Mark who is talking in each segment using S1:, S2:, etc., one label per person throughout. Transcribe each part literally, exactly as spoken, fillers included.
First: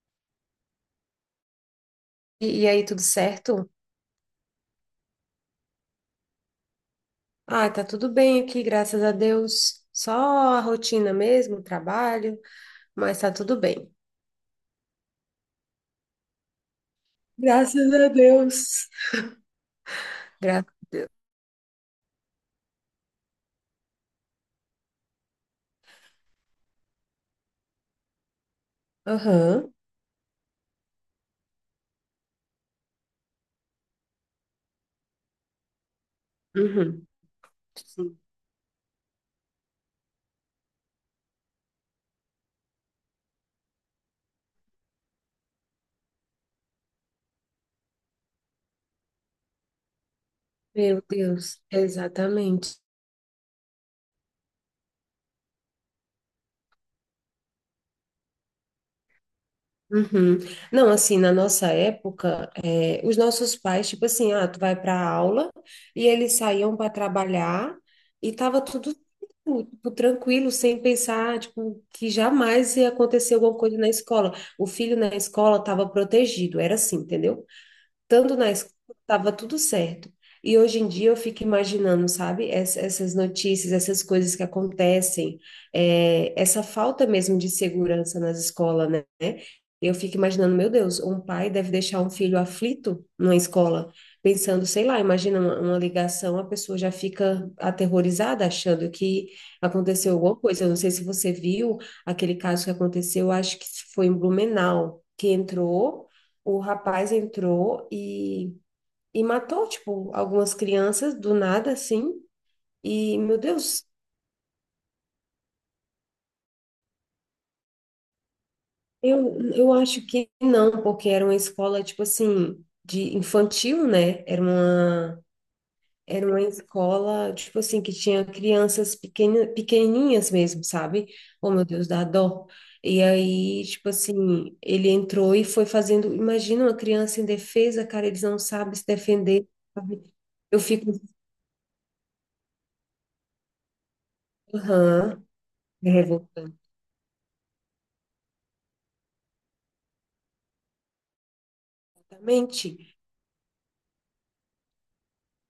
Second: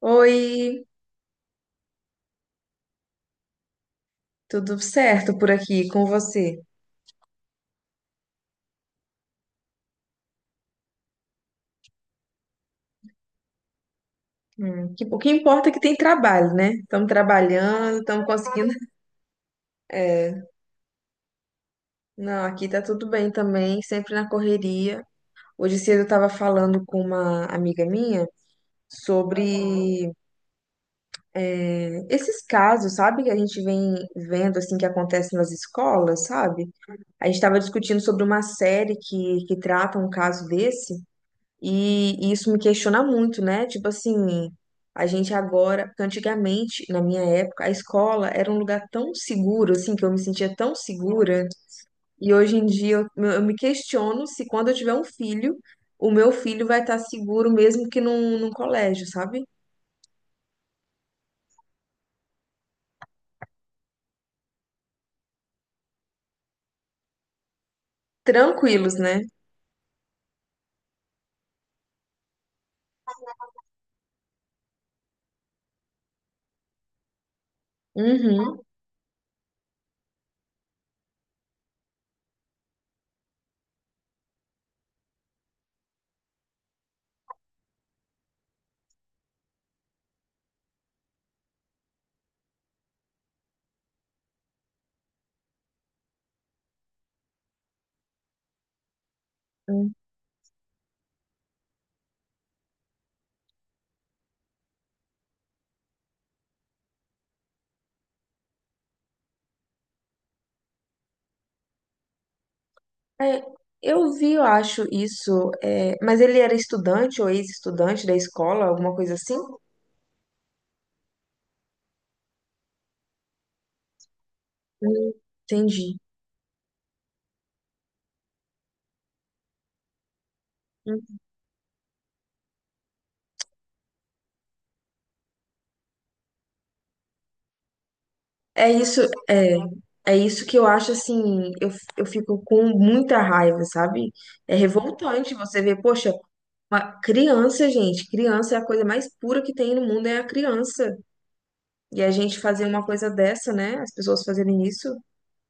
S1: Oi,
S2: E, e aí, tudo certo?
S1: tudo certo por aqui com você?
S2: Ah, tá tudo bem aqui, graças a Deus. Só a rotina mesmo, o trabalho, mas tá tudo bem.
S1: Hum, que, o que importa é que tem trabalho, né? Estamos
S2: Graças
S1: trabalhando,
S2: a
S1: estamos conseguindo.
S2: Deus.
S1: É,
S2: Gra...
S1: não, aqui tá tudo bem também, sempre na correria. Hoje cedo eu estava falando com uma amiga minha
S2: Aham.
S1: sobre é, esses casos, sabe? Que a gente vem vendo, assim, que acontece nas escolas, sabe?
S2: Uhum.
S1: A gente estava discutindo
S2: Sim.
S1: sobre uma série que, que trata um caso desse. E, e isso me questiona muito, né? Tipo assim, a gente agora, porque antigamente, na minha época, a escola era um lugar tão seguro, assim, que eu me sentia tão
S2: Meu
S1: segura.
S2: Deus,
S1: E hoje em
S2: exatamente.
S1: dia eu, eu me questiono se quando eu tiver um filho, o meu filho vai estar seguro mesmo que num, num colégio, sabe?
S2: Uhum. Não, assim, na nossa época, eh, os nossos pais, tipo assim, ah, tu vai para aula e eles saíam para trabalhar e tava
S1: Tranquilos,
S2: tudo
S1: né?
S2: tipo, tranquilo, sem pensar, tipo, que jamais ia acontecer alguma coisa na escola. O filho na escola estava protegido, era assim, entendeu? Tanto na
S1: Uhum.
S2: escola, estava tudo certo. E hoje em dia eu fico imaginando, sabe, ess- essas notícias, essas coisas que acontecem, é, essa falta mesmo de segurança nas escolas, né? Eu fico imaginando, meu Deus, um pai deve deixar um filho aflito numa escola, pensando, sei lá, imagina uma, uma ligação, a pessoa já fica aterrorizada, achando que aconteceu alguma coisa. Eu não sei se você viu aquele caso que aconteceu, acho que foi em Blumenau, que entrou o rapaz entrou e, e matou, tipo, algumas crianças do nada, assim. E, meu
S1: É,
S2: Deus,
S1: eu vi, eu acho isso. É, mas ele era estudante ou ex-estudante da escola, alguma coisa assim?
S2: eu, eu acho que não, porque era uma escola, tipo assim, de infantil, né? Era
S1: Hum,
S2: uma,
S1: Entendi.
S2: era uma escola, tipo assim, que tinha crianças pequena, pequenininhas mesmo, sabe? Oh, meu Deus, dá dó. E aí, tipo assim, ele entrou e foi fazendo. Imagina uma criança indefesa, cara, eles não
S1: É
S2: sabem se
S1: isso,
S2: defender,
S1: é,
S2: sabe?
S1: é isso que
S2: Eu
S1: eu
S2: fico,
S1: acho
S2: assim,
S1: assim, eu, eu fico com muita raiva, sabe? É
S2: aham.
S1: revoltante você ver, poxa,
S2: Revoltante.
S1: uma criança, gente, criança é a coisa mais pura que tem no mundo, é a criança. E a gente fazer uma coisa dessa, né? As pessoas fazerem isso.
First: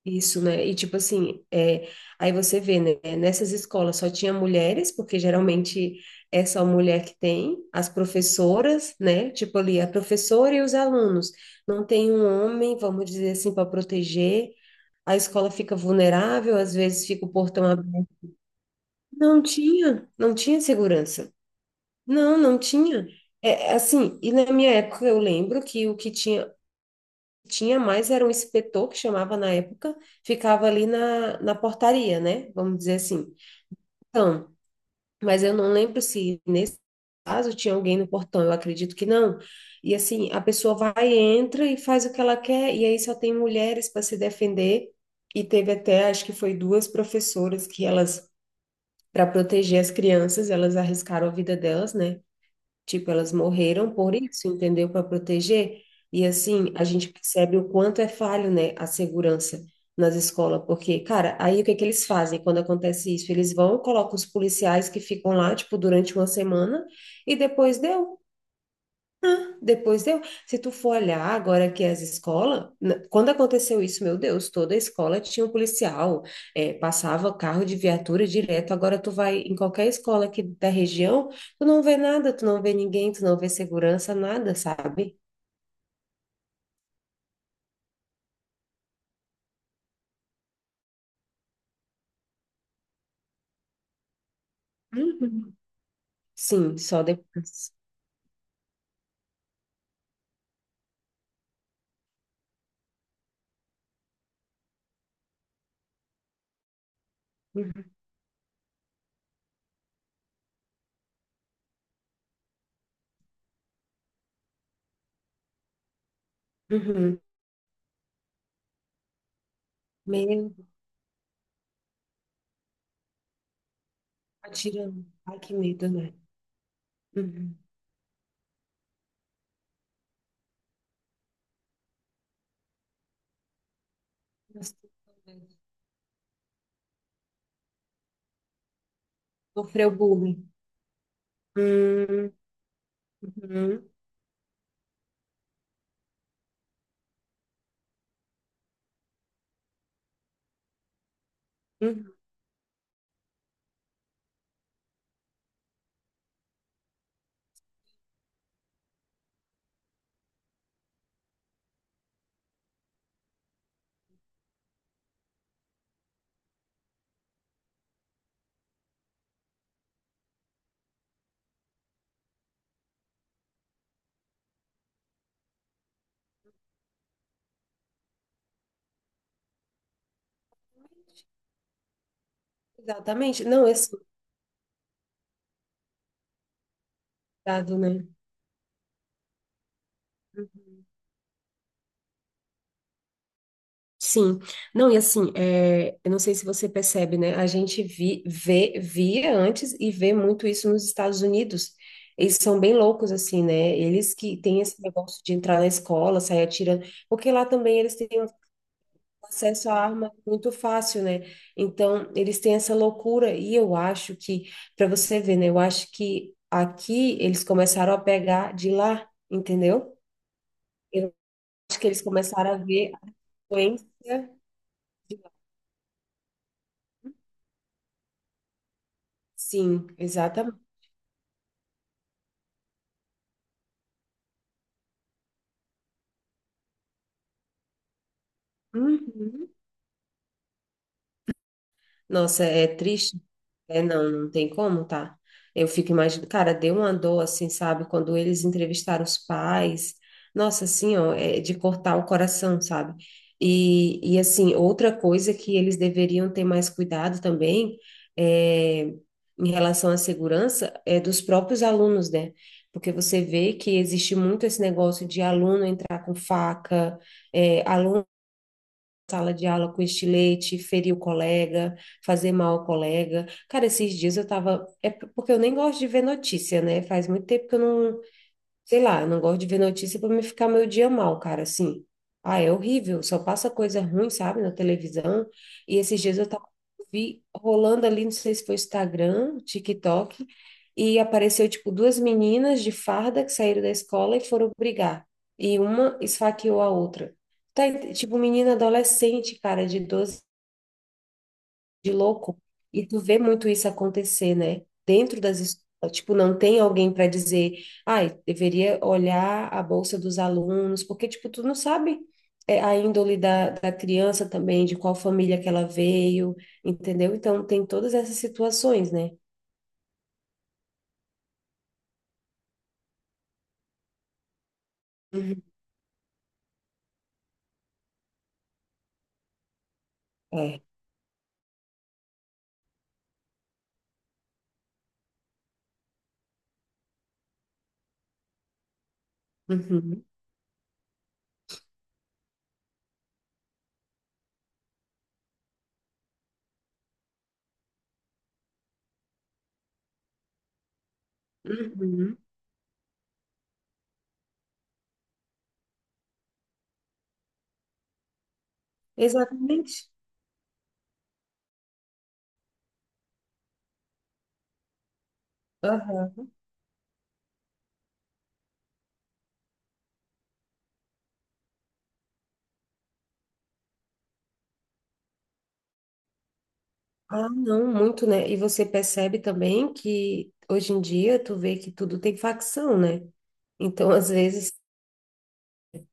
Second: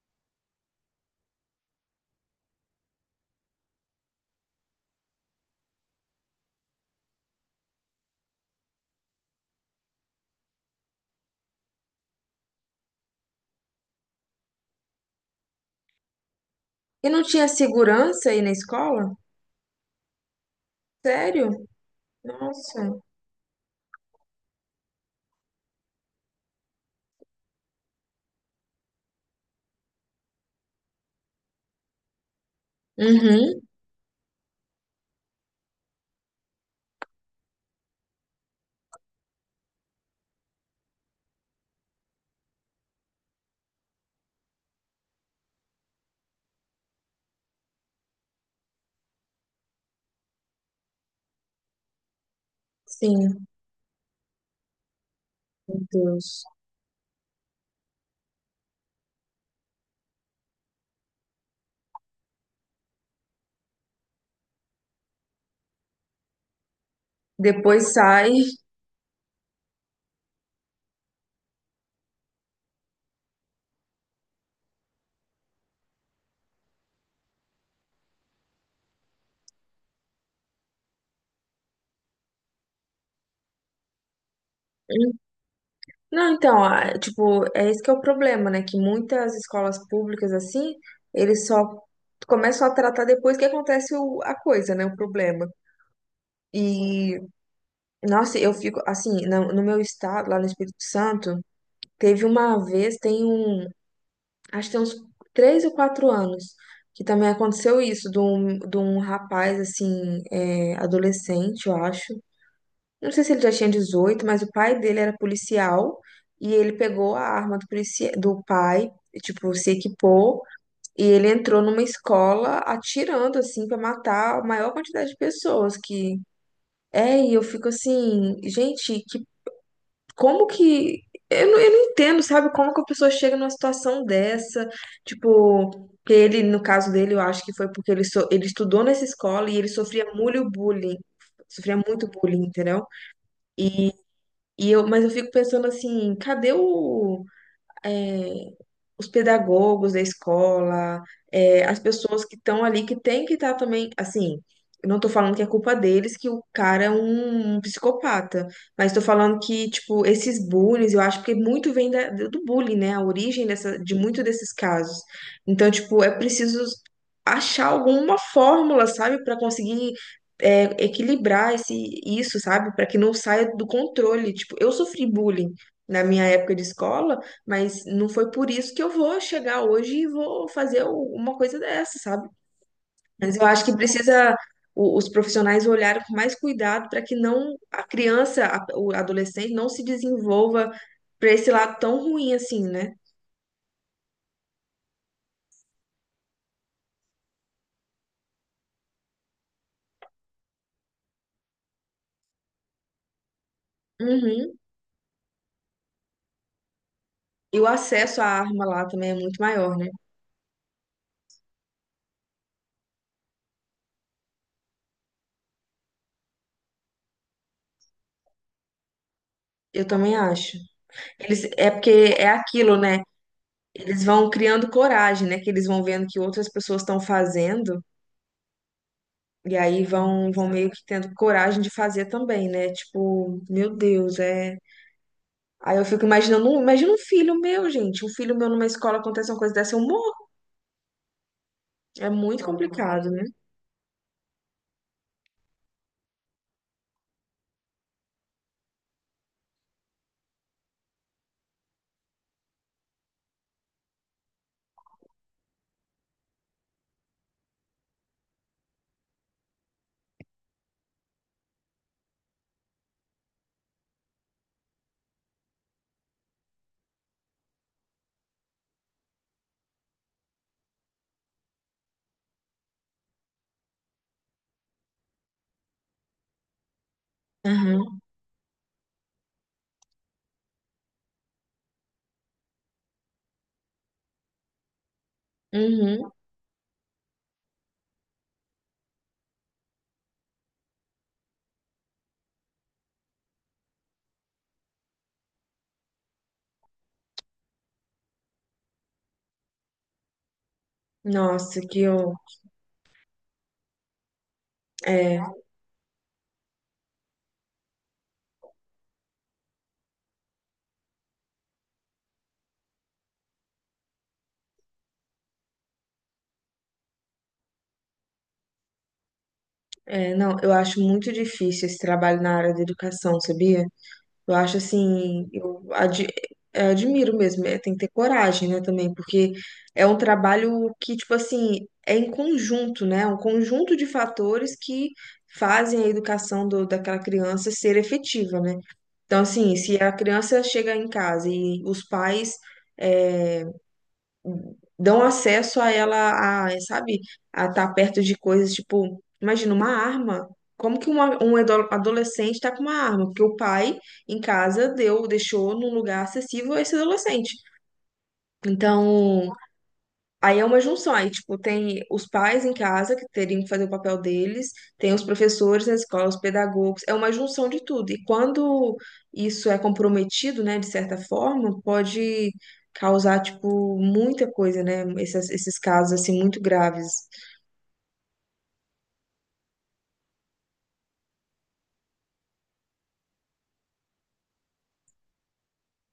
S2: Isso, né? E tipo assim, é, aí você vê, né? Nessas escolas só tinha mulheres, porque geralmente é só mulher que tem, as professoras, né? Tipo ali, a professora e os alunos. Não tem um homem, vamos dizer assim, para proteger. A escola fica vulnerável, às vezes
S1: E não
S2: fica o
S1: tinha
S2: portão aberto.
S1: segurança aí na escola?
S2: Não tinha, não tinha segurança.
S1: Sério?
S2: Não, não
S1: Nossa.
S2: tinha. É, assim, e na minha época eu lembro que o que tinha tinha mais era um inspetor que chamava na época, ficava ali na, na portaria, né? Vamos dizer assim.
S1: Uhum,
S2: Então, mas eu não lembro se nesse caso tinha alguém no portão, eu acredito que não. E assim, a pessoa vai, entra e faz o que ela quer, e aí só tem mulheres para se defender. E teve até, acho que foi duas professoras que elas, para proteger as crianças, elas arriscaram a vida delas, né? Tipo, elas
S1: sim,
S2: morreram por isso, entendeu? Para
S1: meu
S2: proteger. E
S1: Deus.
S2: assim, a gente percebe o quanto é falho, né, a segurança nas escolas, porque, cara, aí o que é que eles fazem quando acontece isso? Eles vão, colocam os policiais que ficam lá, tipo, durante uma semana e depois
S1: Depois
S2: deu.
S1: sai.
S2: Depois deu. Se tu for olhar agora que as escolas, na- quando aconteceu isso, meu Deus, toda a escola tinha um policial, eh, passava carro de viatura direto. Agora tu vai em qualquer escola aqui da região, tu não vê nada, tu não vê ninguém, tu não vê segurança, nada, sabe?
S1: Não, então, ah, tipo, é esse que é o problema, né? Que muitas escolas públicas, assim, eles só começam a tratar depois que acontece o- a coisa, né? O problema.
S2: Uhum. Sim, só
S1: E,
S2: depois.
S1: nossa, eu fico, assim, no, no meu estado, lá no Espírito Santo, teve uma vez, tem um, acho que tem uns três ou quatro anos, que também aconteceu
S2: Uhum.
S1: isso, de um, de um rapaz, assim, é, adolescente, eu acho. Eu não sei se ele já tinha dezoito, mas o pai dele era policial e ele pegou a
S2: Uhum.
S1: arma do, policia do pai, e, tipo, se equipou
S2: Meio
S1: e ele entrou numa escola atirando, assim, pra matar a maior
S2: atirando.
S1: quantidade de
S2: Ai, que
S1: pessoas
S2: medo, né?
S1: que... É, e eu
S2: Uhum.
S1: fico assim, gente, que, como que... Eu não, eu não entendo, sabe, como que a pessoa chega numa situação dessa,
S2: Nossa,
S1: tipo... Que ele, no caso dele, eu acho que foi porque ele, so- ele estudou nessa escola e ele
S2: Sofreu
S1: sofria
S2: bullying.
S1: muito bullying, sofria muito
S2: Hum,
S1: bullying, entendeu?
S2: uhum.
S1: E eu, mas eu fico pensando assim, cadê o, é, os pedagogos da escola, é, as
S2: Uhum.
S1: pessoas que estão ali, que tem que estar também, assim, eu não tô falando que é culpa deles, que o cara é um, um psicopata, mas tô falando que, tipo, esses bullies, eu acho que muito vem da- do bullying, né, a origem dessa, de muito desses casos. Então, tipo, é preciso achar alguma fórmula, sabe, para conseguir é, equilibrar esse, isso, sabe, para que não saia do controle. Tipo, eu sofri bullying na minha época de escola, mas não foi por isso que eu vou chegar hoje e vou fazer u- uma coisa dessa, sabe? Mas
S2: Exatamente.
S1: eu acho
S2: Não,
S1: que
S2: esse
S1: precisa o- os profissionais olharem com mais cuidado para que não
S2: cuidado,
S1: a
S2: né?
S1: criança, a- o adolescente, não se desenvolva para esse lado tão ruim assim, né?
S2: Sim, não, e assim, é, eu não sei se você percebe, né? A gente vi, vê, via antes e vê muito isso nos Estados Unidos. Eles são bem loucos, assim, né? Eles que
S1: Uhum.
S2: têm esse negócio de entrar na escola, sair atirando, porque lá
S1: E o
S2: também eles têm
S1: acesso à
S2: um
S1: arma lá também é muito
S2: acesso à
S1: maior, né?
S2: arma muito fácil, né? Então, eles têm essa loucura, e eu acho que, para você ver, né? Eu acho que aqui eles começaram a pegar de lá,
S1: Eu
S2: entendeu?
S1: também acho.
S2: Eu
S1: Eles, é
S2: acho que
S1: porque
S2: eles
S1: é
S2: começaram a
S1: aquilo,
S2: ver
S1: né?
S2: a doença.
S1: Eles vão criando coragem, né? Que eles vão vendo que outras pessoas estão fazendo. E aí
S2: Sim,
S1: vão, vão
S2: exatamente.
S1: meio que tendo coragem de fazer também, né? Tipo, meu Deus, é. Aí eu fico imaginando, um- imagina um filho meu, gente. Um filho meu numa escola acontece uma
S2: Uhum.
S1: coisa dessa, eu morro. É muito
S2: Nossa, é
S1: complicado,
S2: triste.
S1: né?
S2: É, não, não tem como, tá? Eu fico imaginando, cara, deu uma dor, assim, sabe? Quando eles entrevistaram os pais, nossa, assim, ó, é de cortar o coração, sabe? E, e assim, outra coisa que eles deveriam ter mais cuidado também é, em relação à segurança é dos próprios alunos, né? Porque você vê que existe muito esse negócio de aluno entrar com faca, é, aluno sala de aula com estilete, ferir o colega, fazer mal ao colega. Cara, esses dias eu tava. É porque eu nem gosto de ver notícia, né? Faz muito tempo que eu
S1: Aham.
S2: não, Sei lá, eu não gosto de ver notícia para me ficar meu dia mal, cara, assim. Ah, é horrível, só passa coisa ruim, sabe, na televisão. E esses
S1: Uhum.
S2: dias eu tava vi rolando ali, não sei se foi Instagram, TikTok, e apareceu tipo duas meninas de farda que saíram da escola e foram brigar. E uma esfaqueou a outra. Tá, ent- tipo menina adolescente, cara, de doze
S1: Nossa, que
S2: de
S1: eu.
S2: louco. E tu vê muito isso acontecer, né? Dentro
S1: É,
S2: das escolas, tipo, não tem alguém para dizer, ai, deveria olhar a bolsa dos alunos, porque, tipo, tu não sabe é, a índole da, da criança também, de qual família que ela veio, entendeu? Então, tem todas essas situações, né?
S1: é, não, eu acho muito difícil esse trabalho na área da educação, sabia? Eu acho assim,
S2: Uhum.
S1: eu ad- eh, admiro mesmo, eh, tem que ter coragem, né, também, porque é um
S2: É.
S1: trabalho que, tipo assim, é em conjunto, né? Um conjunto de fatores que fazem a educação do- daquela criança ser efetiva, né? Então, assim, se a
S2: Uhum.
S1: criança chega em casa e os pais. É, dão acesso a ela, a, sabe, a estar perto de coisas tipo, imagina uma arma. Como que uma- um ado-
S2: Uhum.
S1: adolescente está com uma arma? Porque o pai em casa deu, deixou num lugar acessível a esse adolescente. Então,
S2: Exatamente.
S1: aí é uma junção, aí, tipo, tem os pais em casa que teriam que fazer o papel deles, tem os professores na escola, os
S2: Aham.
S1: pedagogos, é uma junção de tudo. E quando isso é comprometido, né, de certa forma, pode causar, tipo, muita coisa, né, esses, esses casos, assim, muito graves.
S2: Ah, não, muito, né? E você percebe também que hoje em dia tu vê que tudo tem facção, né? Então, às vezes,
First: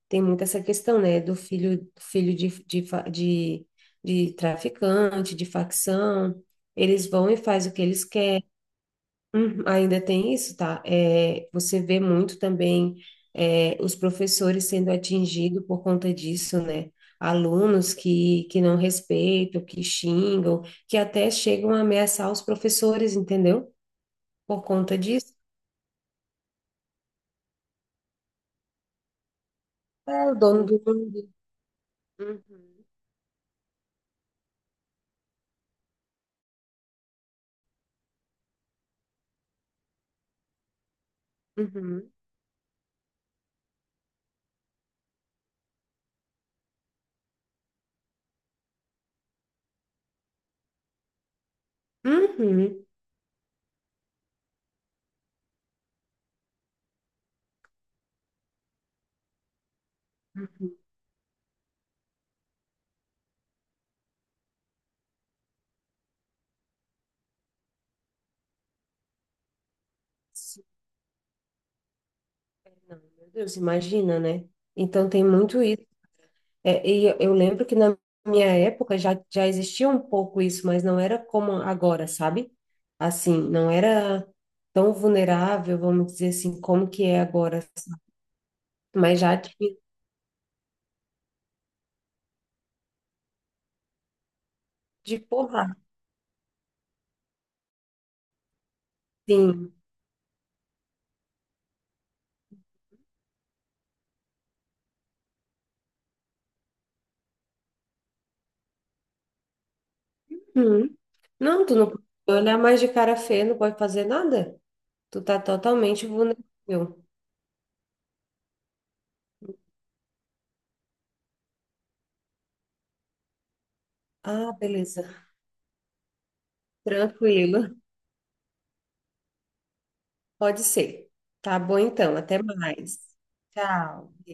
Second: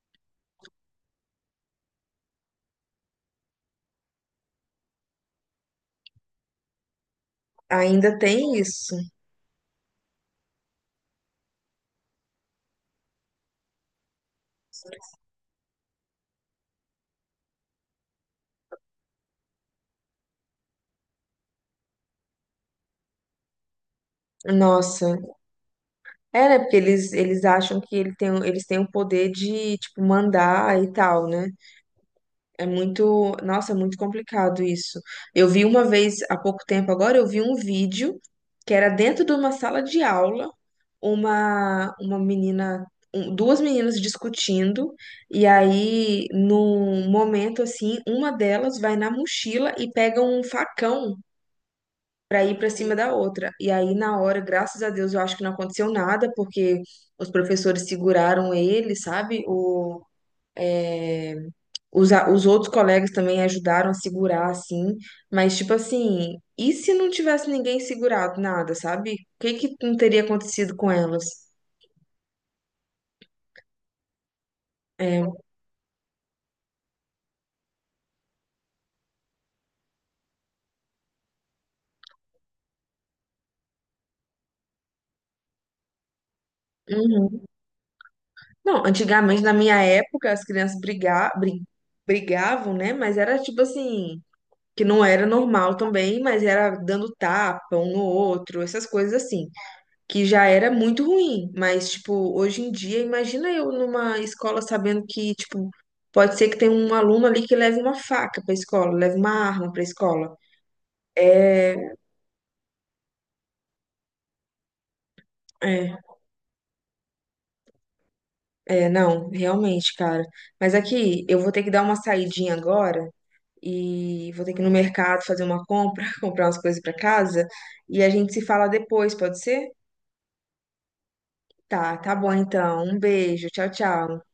S2: tem muito essa questão, né, do filho, filho de, de, fa- de, de traficante, de facção, eles vão e fazem o que eles
S1: Ainda
S2: querem.
S1: tem isso.
S2: Uhum, ainda tem isso, tá? É, você vê muito também é, os professores sendo atingidos por conta disso, né? Alunos que, que não respeitam, que xingam, que até chegam a ameaçar os professores, entendeu? Por conta
S1: Nossa.
S2: disso.
S1: É, né, porque eles, eles acham que ele tem, eles têm o poder de, tipo,
S2: É o dono do
S1: mandar e
S2: mundo.
S1: tal, né? É
S2: Uhum,
S1: muito, nossa, é muito complicado isso. Eu vi uma vez, há pouco tempo agora, eu vi um vídeo que era dentro de uma sala de aula, uma,
S2: uhum,
S1: uma menina, um- duas meninas discutindo, e aí, num momento assim, uma delas vai na mochila e pega um facão pra ir pra
S2: uhum,
S1: cima da outra. E aí, na hora, graças a Deus, eu acho que não aconteceu nada, porque os professores seguraram ele, sabe?
S2: uhum.
S1: Os, a- os outros colegas também ajudaram a segurar, assim, mas tipo assim, e se não tivesse ninguém segurado nada, sabe? O que que não teria acontecido com elas?
S2: Não, meu Deus, imagina, né? Então
S1: É,
S2: tem muito isso. É, e eu eu lembro que na minha época já, já existia um pouco isso, mas não era como agora, sabe? Assim, não era tão vulnerável, vamos dizer assim, como que é
S1: uhum.
S2: agora.
S1: Não,
S2: Mas já
S1: antigamente,
S2: de,
S1: na minha época, as crianças briga, bri- brigavam, né? Mas era tipo assim, que não
S2: de
S1: era
S2: porra,
S1: normal também, mas era dando tapa um no outro, essas coisas assim.
S2: sim.
S1: Que já era muito ruim, mas tipo, hoje em dia, imagina eu numa escola sabendo que, tipo, pode ser que tenha um aluno ali que leve uma faca pra escola, leve uma arma pra escola.
S2: Uhum. Não, tu não
S1: É,
S2: pode olhar mais de cara feia, não pode fazer nada. Tu tá
S1: é,
S2: totalmente vulnerável.
S1: é, não, realmente, cara. Mas aqui, eu vou ter que dar uma saidinha agora e vou
S2: Ah,
S1: ter que ir no
S2: beleza.
S1: mercado fazer uma compra, comprar umas coisas pra casa
S2: Tranquilo.
S1: e a gente se fala depois, pode ser?
S2: Pode ser. Tá bom
S1: Tá, tá
S2: então,
S1: bom
S2: até
S1: então. Um
S2: mais.
S1: beijo, tchau,
S2: Tchau.
S1: tchau.